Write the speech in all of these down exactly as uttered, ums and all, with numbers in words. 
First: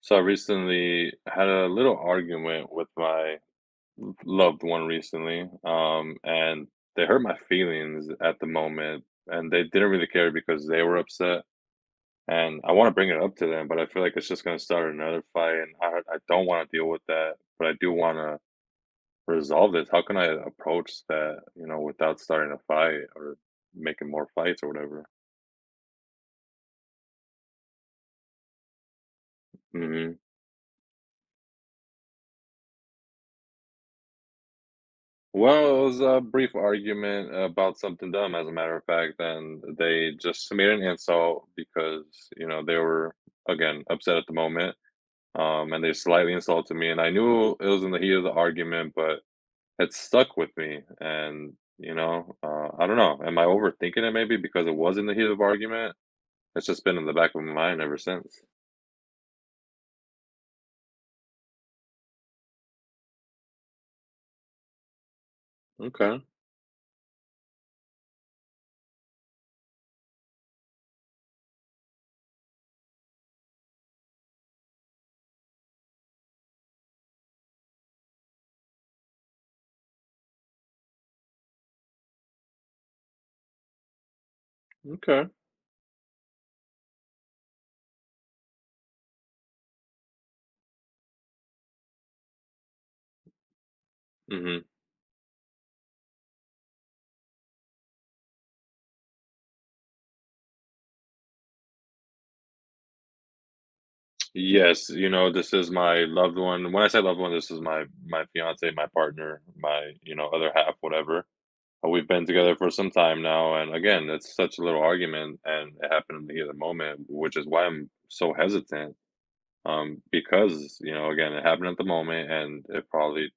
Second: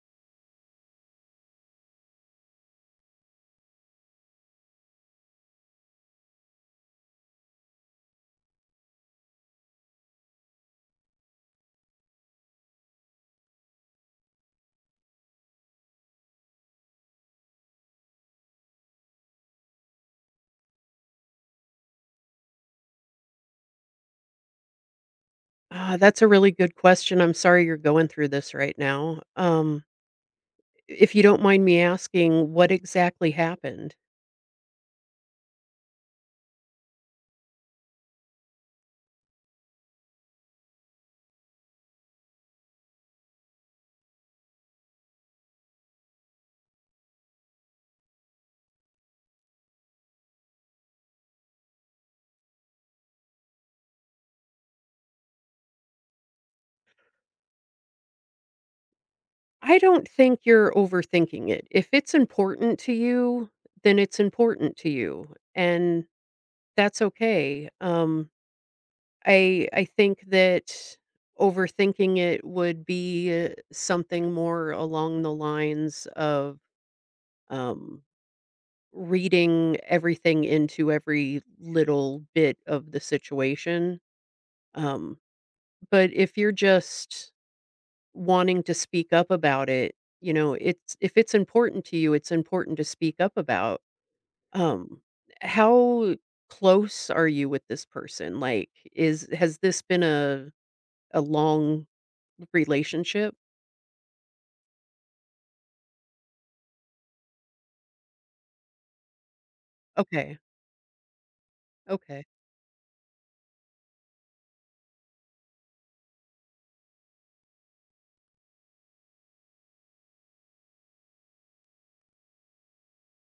So I recently had a little argument with my loved one recently, um, and they hurt my feelings at the moment, and they didn't really care because they were upset. And I want to bring it up to them, but I feel like it's just going to start another fight, and I I don't want to deal with that, but I do want to resolve this. How can I approach that, you know, without starting a fight or making more fights or whatever? Ah, that's a really good question. I'm sorry you're going through this right now. Um, hmm. If you don't mind me asking, what exactly happened? Well, it was a brief argument about something dumb, as a matter of fact, and they just made an insult because, you know, they were, again, upset at the moment, um, and they slightly insulted me, and I knew it was in the heat of the argument, but it stuck with me, and, you know, uh, I don't know. Am I overthinking it maybe because it was in the heat of argument? It's just been in the back of my mind ever since. I don't think you're overthinking it. If it's important to you, then it's important to you, and Okay, that's okay. Um, I I think that overthinking it would be uh, something more along the lines of um, reading everything into every little bit of the situation. Um, okay. but if you're just wanting to speak up about it, you know, it's if it's important to you, it's important to speak up about. Hmm. Um, how close are you with this person? Like, is has this been a a long relationship? Yes, you know, this is my loved one. When I say loved one, this is my my fiance, my partner, my, you know, Okay. other half, whatever. But we've been Okay. together for some time now, and again, it's such a little argument, and it happened in the heat of the moment, which is why I'm so hesitant. Um, because, you know, again, it happened at the moment, and it probably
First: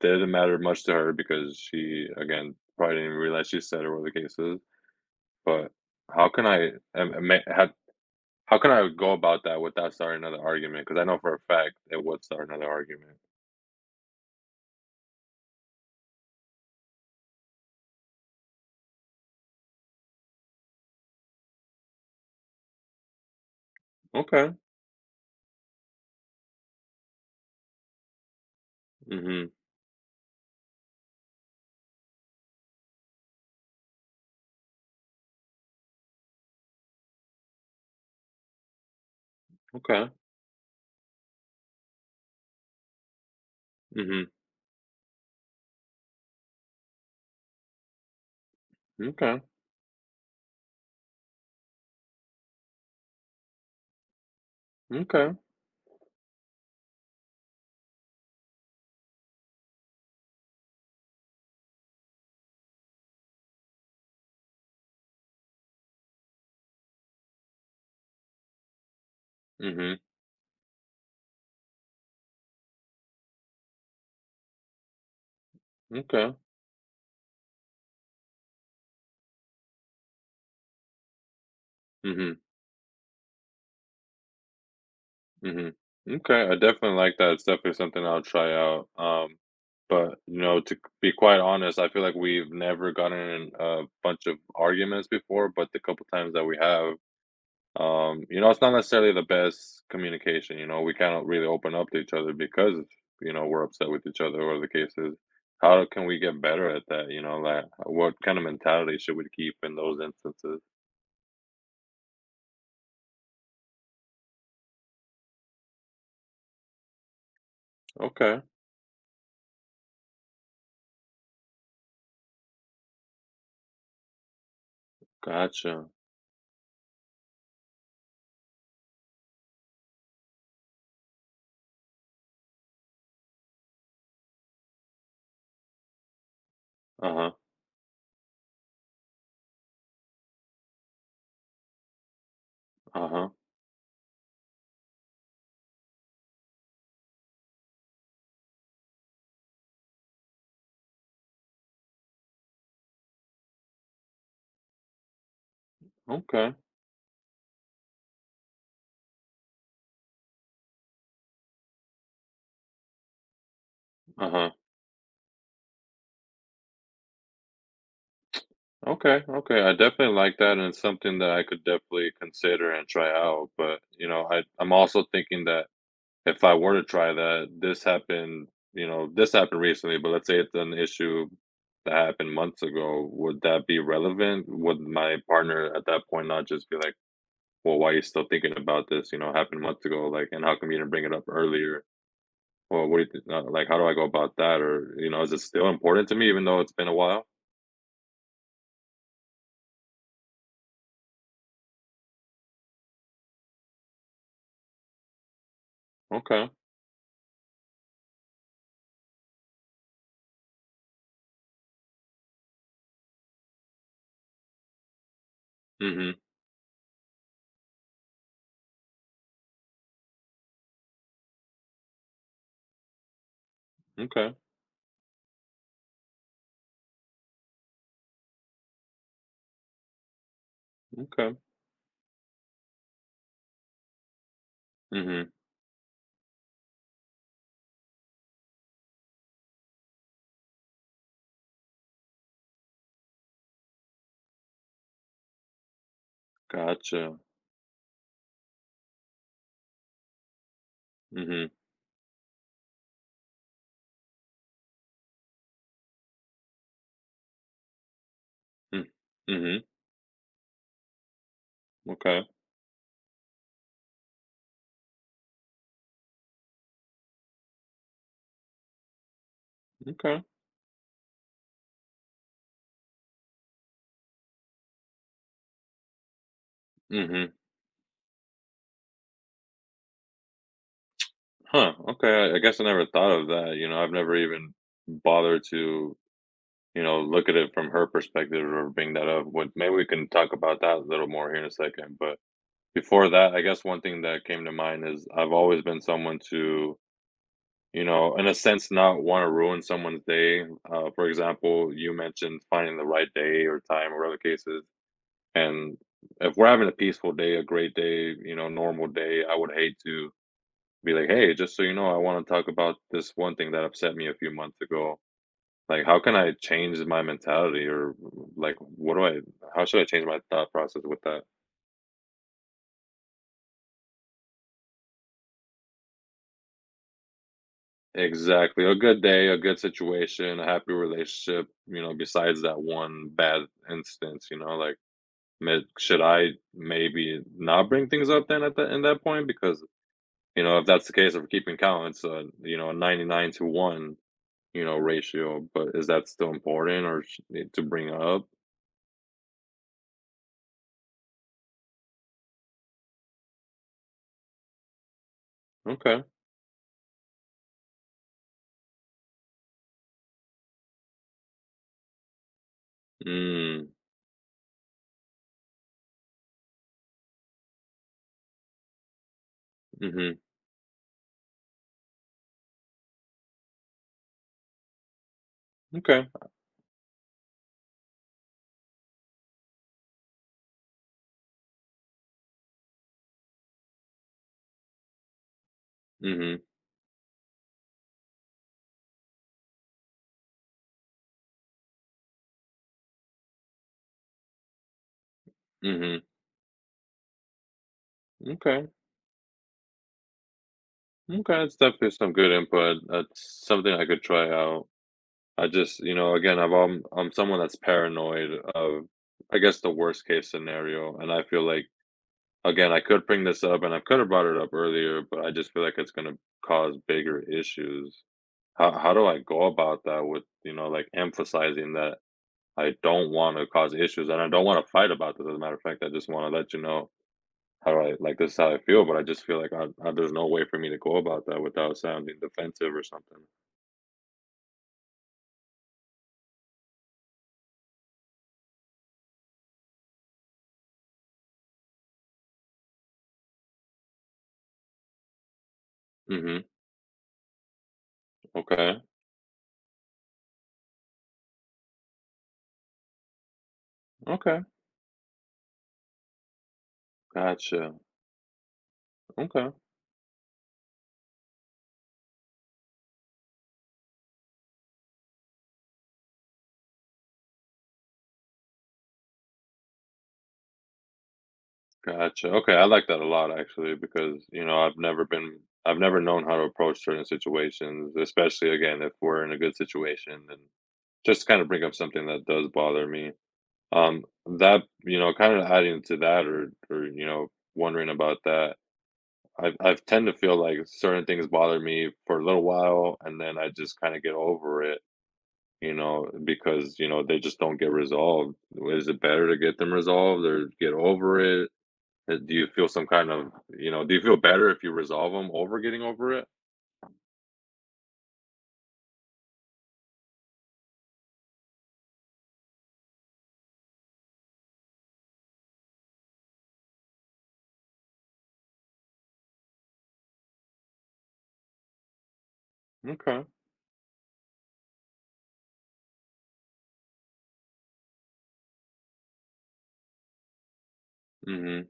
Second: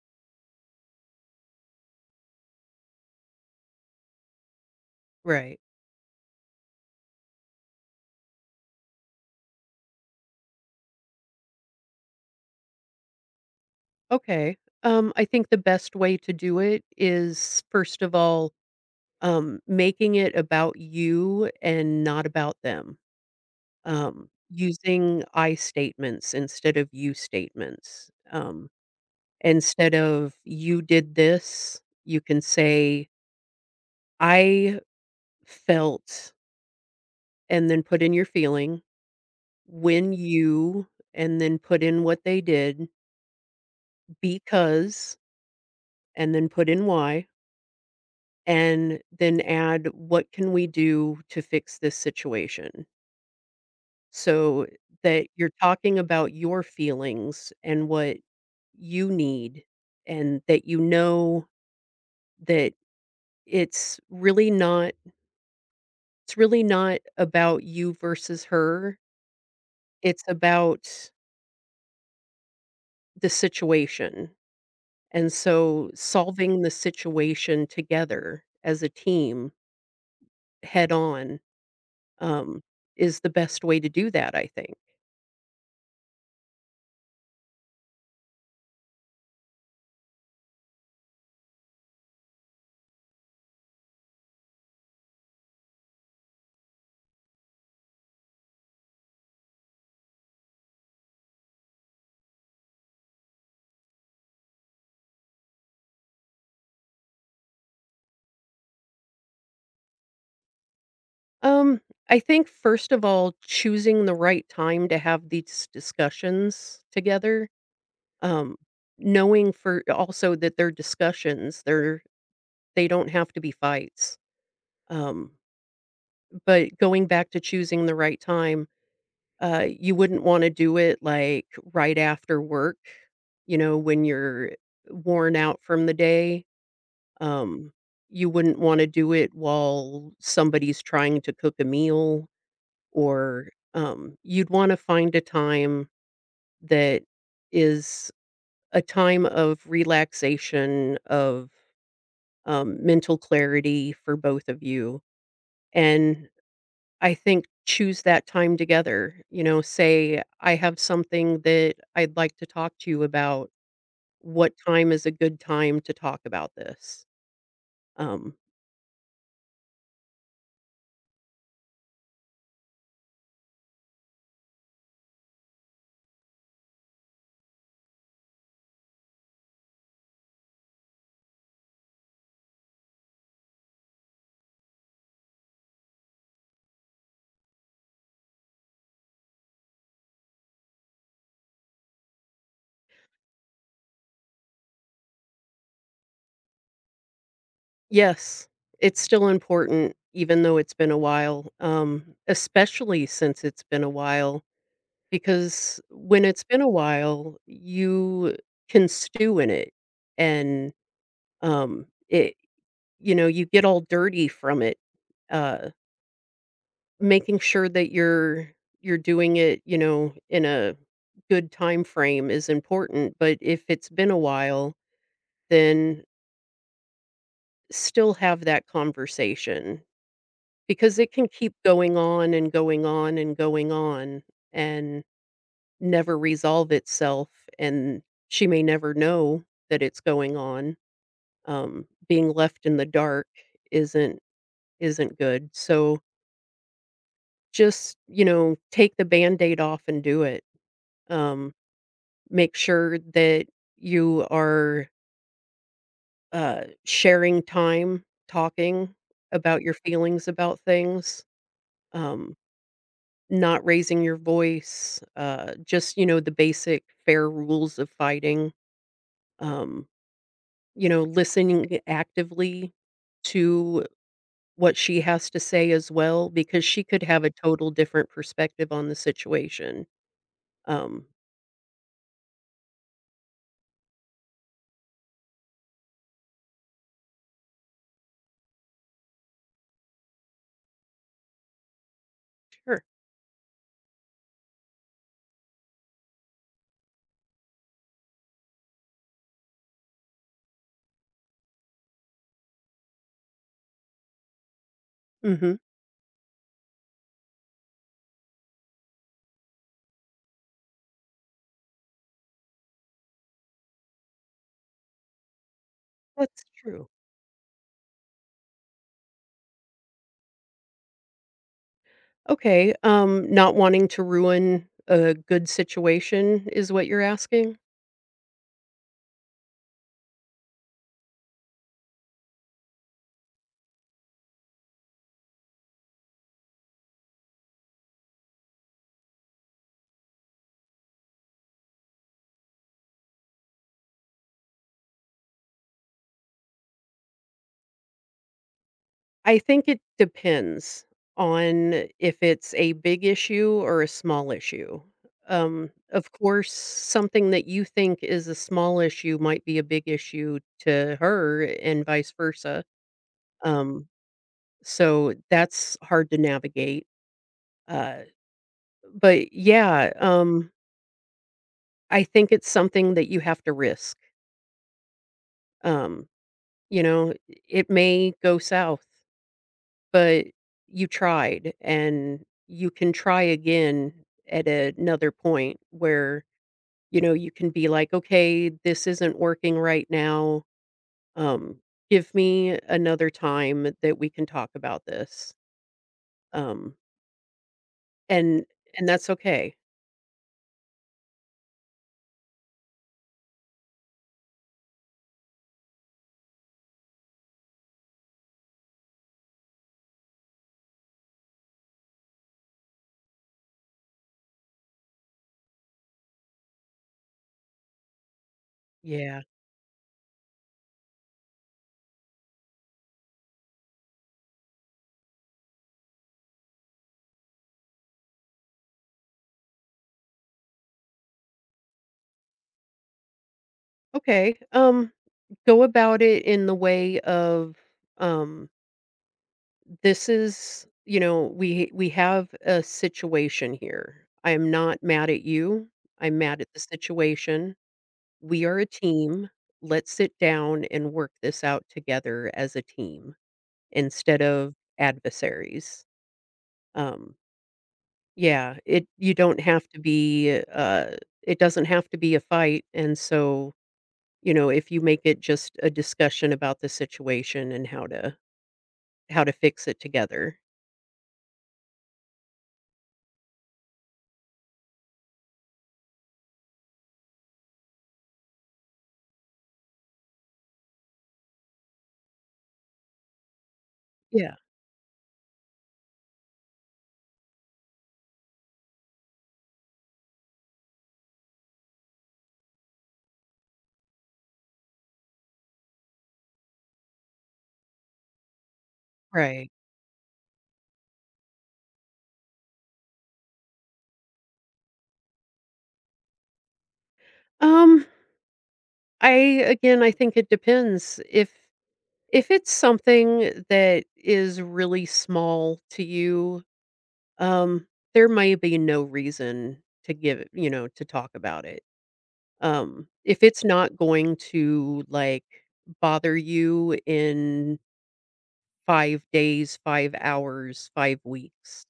didn't matter much to her because she, again, probably didn't even realize she said it, or the case is. Right. But how can I, um, ma- how can I go about that without starting another argument, because I know for a fact it would start another argument. Okay. Um, I think the best way to do it is first of all, um, making it about you and not about them. Um, Okay. Using I statements instead of you statements. Um, Mhm. Instead of you did this, you can say I felt, and then put in your feeling Okay. when you, and then put in what they did Mhm. because, and then put in why, and then M'kay. add what can we do to fix this situation. So that Okay. you're talking about your feelings and what you need, and that you know that it's really not it's really not about you versus her. Mhm. It's about the situation. And so M'kay. solving the situation together as a team head on, Mhm. um, is the best way to do that, I think. Mhm. Okay, I definitely like that. It's definitely something I'll try out. Um, but, you know, to be quite honest, I feel like we've never gotten in a bunch of arguments before, but the couple times that we have, Um, you know, it's not necessarily the best communication, you know, we cannot really open up to each other because, you know, we're upset with each other or the case is. How can we get better at that, you know, like what kind of mentality should we keep in those instances? Um, I think first of all, choosing the right time to have these discussions together, Okay, um, knowing for also that they're discussions, they're they don't have to be fights. Um, gotcha. but going back to choosing the right time, uh, you wouldn't want to do it like right after work, you know, when you're worn out from the day. Uh-huh. Um, you wouldn't want to do it while somebody's trying to cook a meal Uh-huh. or, um, you'd wanna find a time that is a time of relaxation, of, um, mental clarity for both of you, and Okay. I think choose that time together, you know, say, "I have something that I'd like to talk to you about. Uh-huh. What time is a good time to talk about this?" Um, Okay. Okay, I definitely like that and it's something that I could definitely consider and try out. But, you know, I, I'm also thinking that if I were to try that, this happened, you know, this happened recently, but let's say it's an issue that happened months ago, would that be relevant? Would my partner at that point not just be like, well, why are you still thinking about this? You know, happened months ago, like, and how come you didn't bring it up earlier? Or what do you think? uh, Like, how do I go about that? Or, you know, is it still important to me even though it's been a while? yes, it's still important even though it's been a while, um, especially since it's been a while. Because when it's Okay. been a while, you can stew in it and, um, it you know, you get all dirty from it, uh, Mm-hmm. making sure that you're you're doing it, you know, in a good time frame is important, but if it's been a Okay. while, then still have that conversation because it can Okay. keep going on and going on and going on, and Mm-hmm. never resolve itself, and she may never know that it's going on. Um, being left in the dark isn't isn't good. So Gotcha. just, you know, take the Band-Aid off and do it. Mm-hmm. Um, Make sure that you are uh, sharing time, Mm-hmm. talking about Mm-hmm. your feelings about things, Okay. um, not raising your voice, uh, just, you know, the basic fair rules of fighting. Um, Okay. you know, listening actively to what she has to say as well, because she could have a Mm-hmm. total different perspective on the situation. Um, Huh, okay, I I guess I never thought of that, you know, I've never even bothered to, you know, look at it from her perspective or bring that up, what maybe we can talk about that a little more here in a second, but sure. before that, I guess one thing that came to mind is I've always been someone to, you know, in a sense, not wanna ruin someone's day, uh, for example, you mentioned finding the right day or time or other cases, Mhm. and if we're having a peaceful day, a great day, you know, normal day, I would hate to be like, "Hey, just so you know, I wanna talk about this one thing that upset me a few months ago. Like, how can I That's change true. my mentality or, like, what do I how should I change my thought process with that?" Okay, um, not wanting to ruin a good situation is what you're asking? Exactly. A good day, a good situation, a happy relationship, you know, besides that one bad instance, you know, like, may should I maybe not bring things up then at that in that point? Because, you know, if that's the case of keeping count, it's a, you know, a ninety-nine to one, you know, ratio, but is that still important or sh eh, to bring up? I think it depends on if it's a big issue or a small issue. Um, Okay. Of course, something that you think is a small issue might be a big issue to her, and vice versa. Mm, Um, so that's hard to navigate. Uh, but yeah, mhm. um, I think it's something that you have to risk. Um, Okay. you know, it may go south. But you tried, and you can try again at another point where, Mhm. you know, you can be like, "Okay, this isn't working right now. Um, Give me another time that we can talk about this." Mhm. Um, and Okay. and that's okay. Okay, that's definitely some good input. That's something I could try out. I just, you know, again, I've um, I'm someone that's paranoid of, I guess, the worst case scenario, and I feel like, again, I could bring this up, and I could have brought it up earlier, but I just feel like it's gonna cause bigger issues. How how do I Yeah. go about that with, you know, like emphasizing that I don't want to cause issues, and I don't want to fight about this. As a matter of fact, I just want to let you know how do I like, this is how I feel, but I just feel like I I there's no way for me to go about that without sounding defensive or something. Okay, um, go about it in the way of, um this is you know, we we have a situation here. I am not mad at you. I'm mad Mhm. at the situation. We are a Okay. team. Let's sit down and work this out together as a team instead Okay. of adversaries. Um, Gotcha. yeah, it you don't Okay. have to be uh, it doesn't have to be a fight, and so, you know, if you make it just a discussion about the situation and how to how to fix it together. Gotcha. Okay, I like that a lot actually because, you know, I've never been I've never known how to approach certain situations, especially again if we're in a good situation and just kind of bring up something that does bother me. Um, Yeah, that, you know, kind of adding to that or or you know, wondering about that i i tend to feel like certain things bother me for a little while, and then I just kind of get over it, you know, because you know they just don't get resolved. Is it better to right. get them resolved or get over it? Uh, Do you feel some kind of you know? Do you feel better if you resolve them over getting over it? Um I again, I think it depends. If if it's something that is really small to you, um, there may be no reason to give it, you know, to talk about it. Um, if Okay. it's not going to like bother you in five days, five hours, five weeks, Mhm.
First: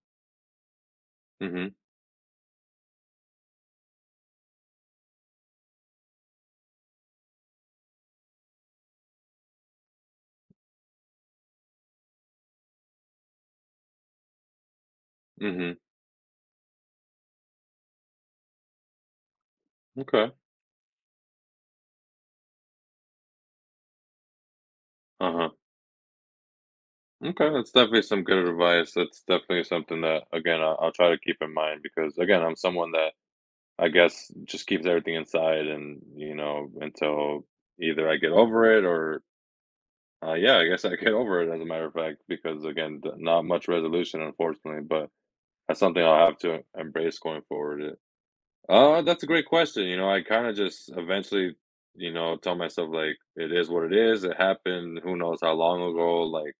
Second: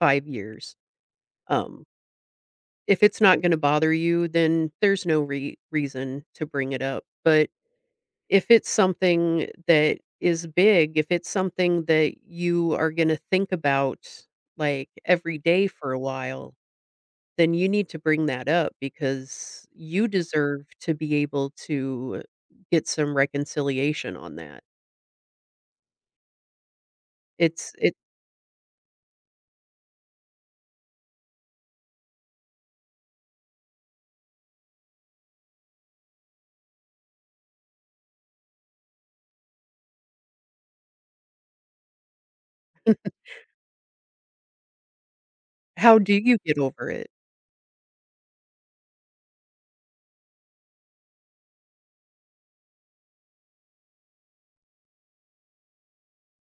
five years, Mhm. um, if it's not going to bother you, then there's no re- reason to bring it up. But if it's something that is big, if it's something that you are gonna think about, like, every day Mhm. for a while, then you need to bring that up because you Okay. deserve to be able to get some reconciliation on that. Uh huh. Okay, that's It's it definitely some good advice. That's definitely something that again I, I'll try to keep in mind because again I'm someone that I guess, just keeps everything inside and, you know, until either I get over it or, uh, yeah, I guess I get over it as a matter of fact, because again, th- not much resolution, unfortunately, but that's How something do I'll have you get to over it? embrace going forward. Uh, that's a great question. You know, I kind of just eventually, you know, tell myself like, it is what it is. It happened. Who knows how long ago? Like,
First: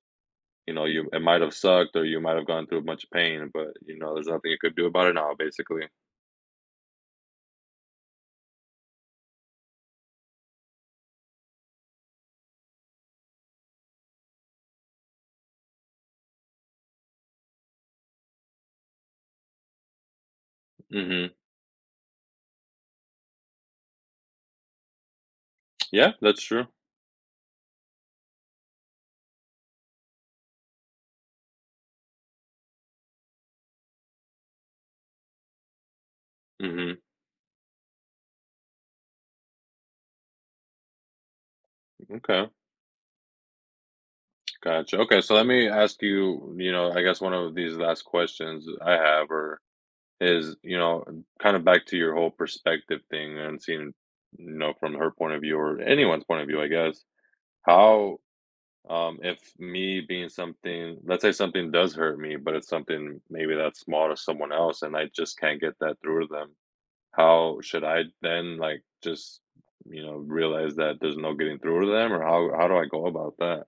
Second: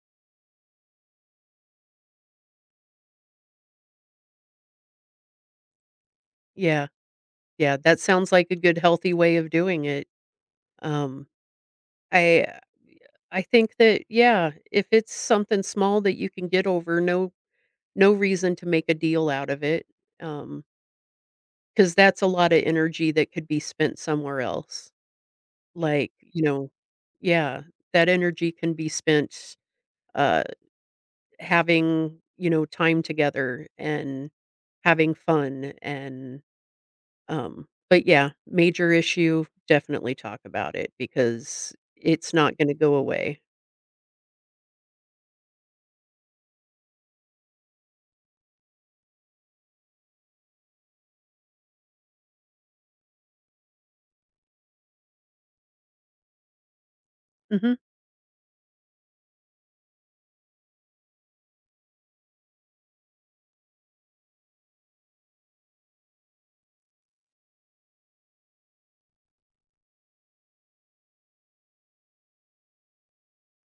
you know, you it might have sucked or you might have gone through a bunch of pain, but you know, there's nothing you could do about it now, basically. Yeah, yeah, that sounds like a good healthy way of doing it. Um, I I think that, yeah, if it's something small that you can get over, no no reason to make a deal out of it, um Hmm. because that's a lot of energy that could be spent somewhere else. Like, Yeah, you that's true. know, yeah, that energy can be spent, uh, having, you know, time together and having fun and, Hmm. um but yeah, major issue, definitely talk about it because it's Okay. not gonna go away. Gotcha. Okay, so let me ask you, you know, I guess one of these last questions I have or is, you know, kind of back to your whole perspective thing and seeing, you know, from her point of view or anyone's point of view, I guess. Mhm. How um If me being something, let's say something does hurt me, but it's something maybe that's small to someone else and I just can't get that through to them. How should I then like just, you know, realize that there's no getting through to them or how how do I go about that?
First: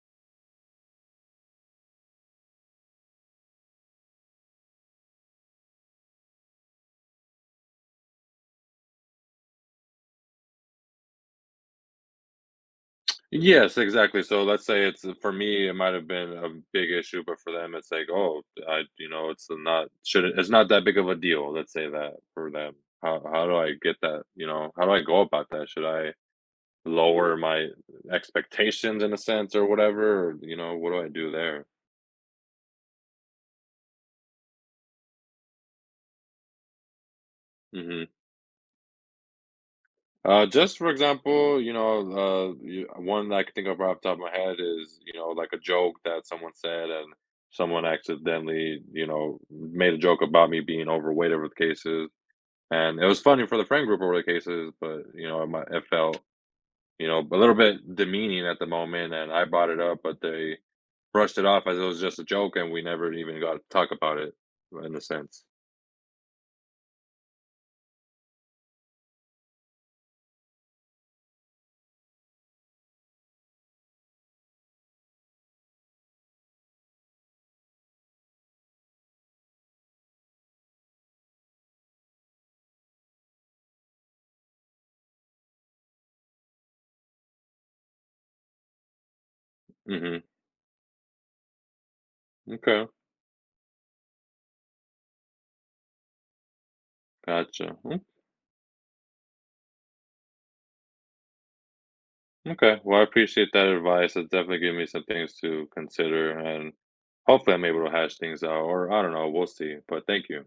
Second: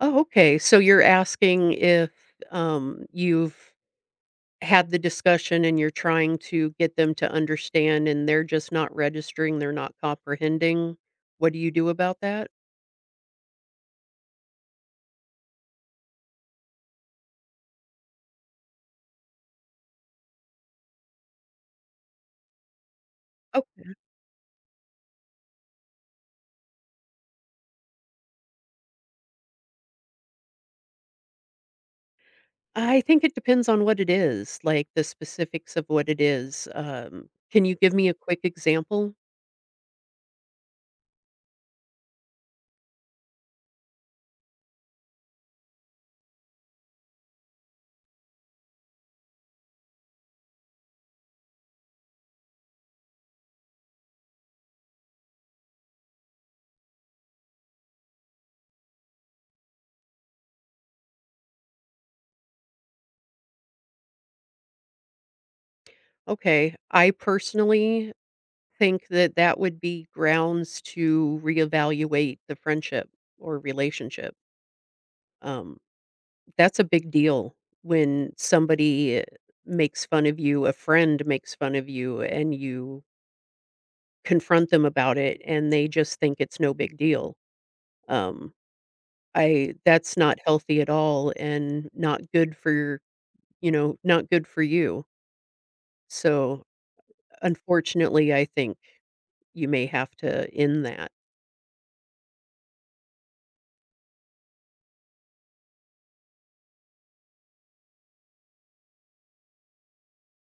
Oh, okay, so you're asking if, um, you've had the discussion and you're trying to get them to understand and they're just not registering, they're not comprehending, what do you do about that? Yes, exactly. So let's say it's uh, for me, it might have been a big issue, but for them, it's like, oh, I, you know, it's not should it's not that big of a deal. Let's say that for them. How how do Oh, I get that? You know, how do I go about that? Should I lower my expectations in a sense or whatever? Or, you know, what do I do there? I think it depends on what it is, like the specifics of what it is. Um, can you give me Hmm. a quick example? Uh, just for example, you know, uh, you- one that I can think of right off the top of my head is, you know, like a joke that someone said, and someone accidentally, you know, made a joke about me being overweight over the cases, and it was funny for the friend group over the cases, but you know, it, might, it felt, you know, a little bit demeaning at the moment, and I brought it up, but they brushed it off as it was just a joke, and we never even got to talk about it in a sense. Okay. I personally think that that would be grounds to reevaluate the friendship or relationship. Um, That's a big deal when somebody makes fun of you, a friend makes fun of you, and you confront them about it, and they just think it's no big deal. Um, I that's Mm-hmm. not healthy at all and not good for Okay, your you know, not good for you. So, gotcha. unfortunately, I think you may have to end that. Okay, well, I appreciate that advice. It's definitely given me some things to consider, and hopefully, I'm able to hash things out. Or I don't know. We'll see. But thank you.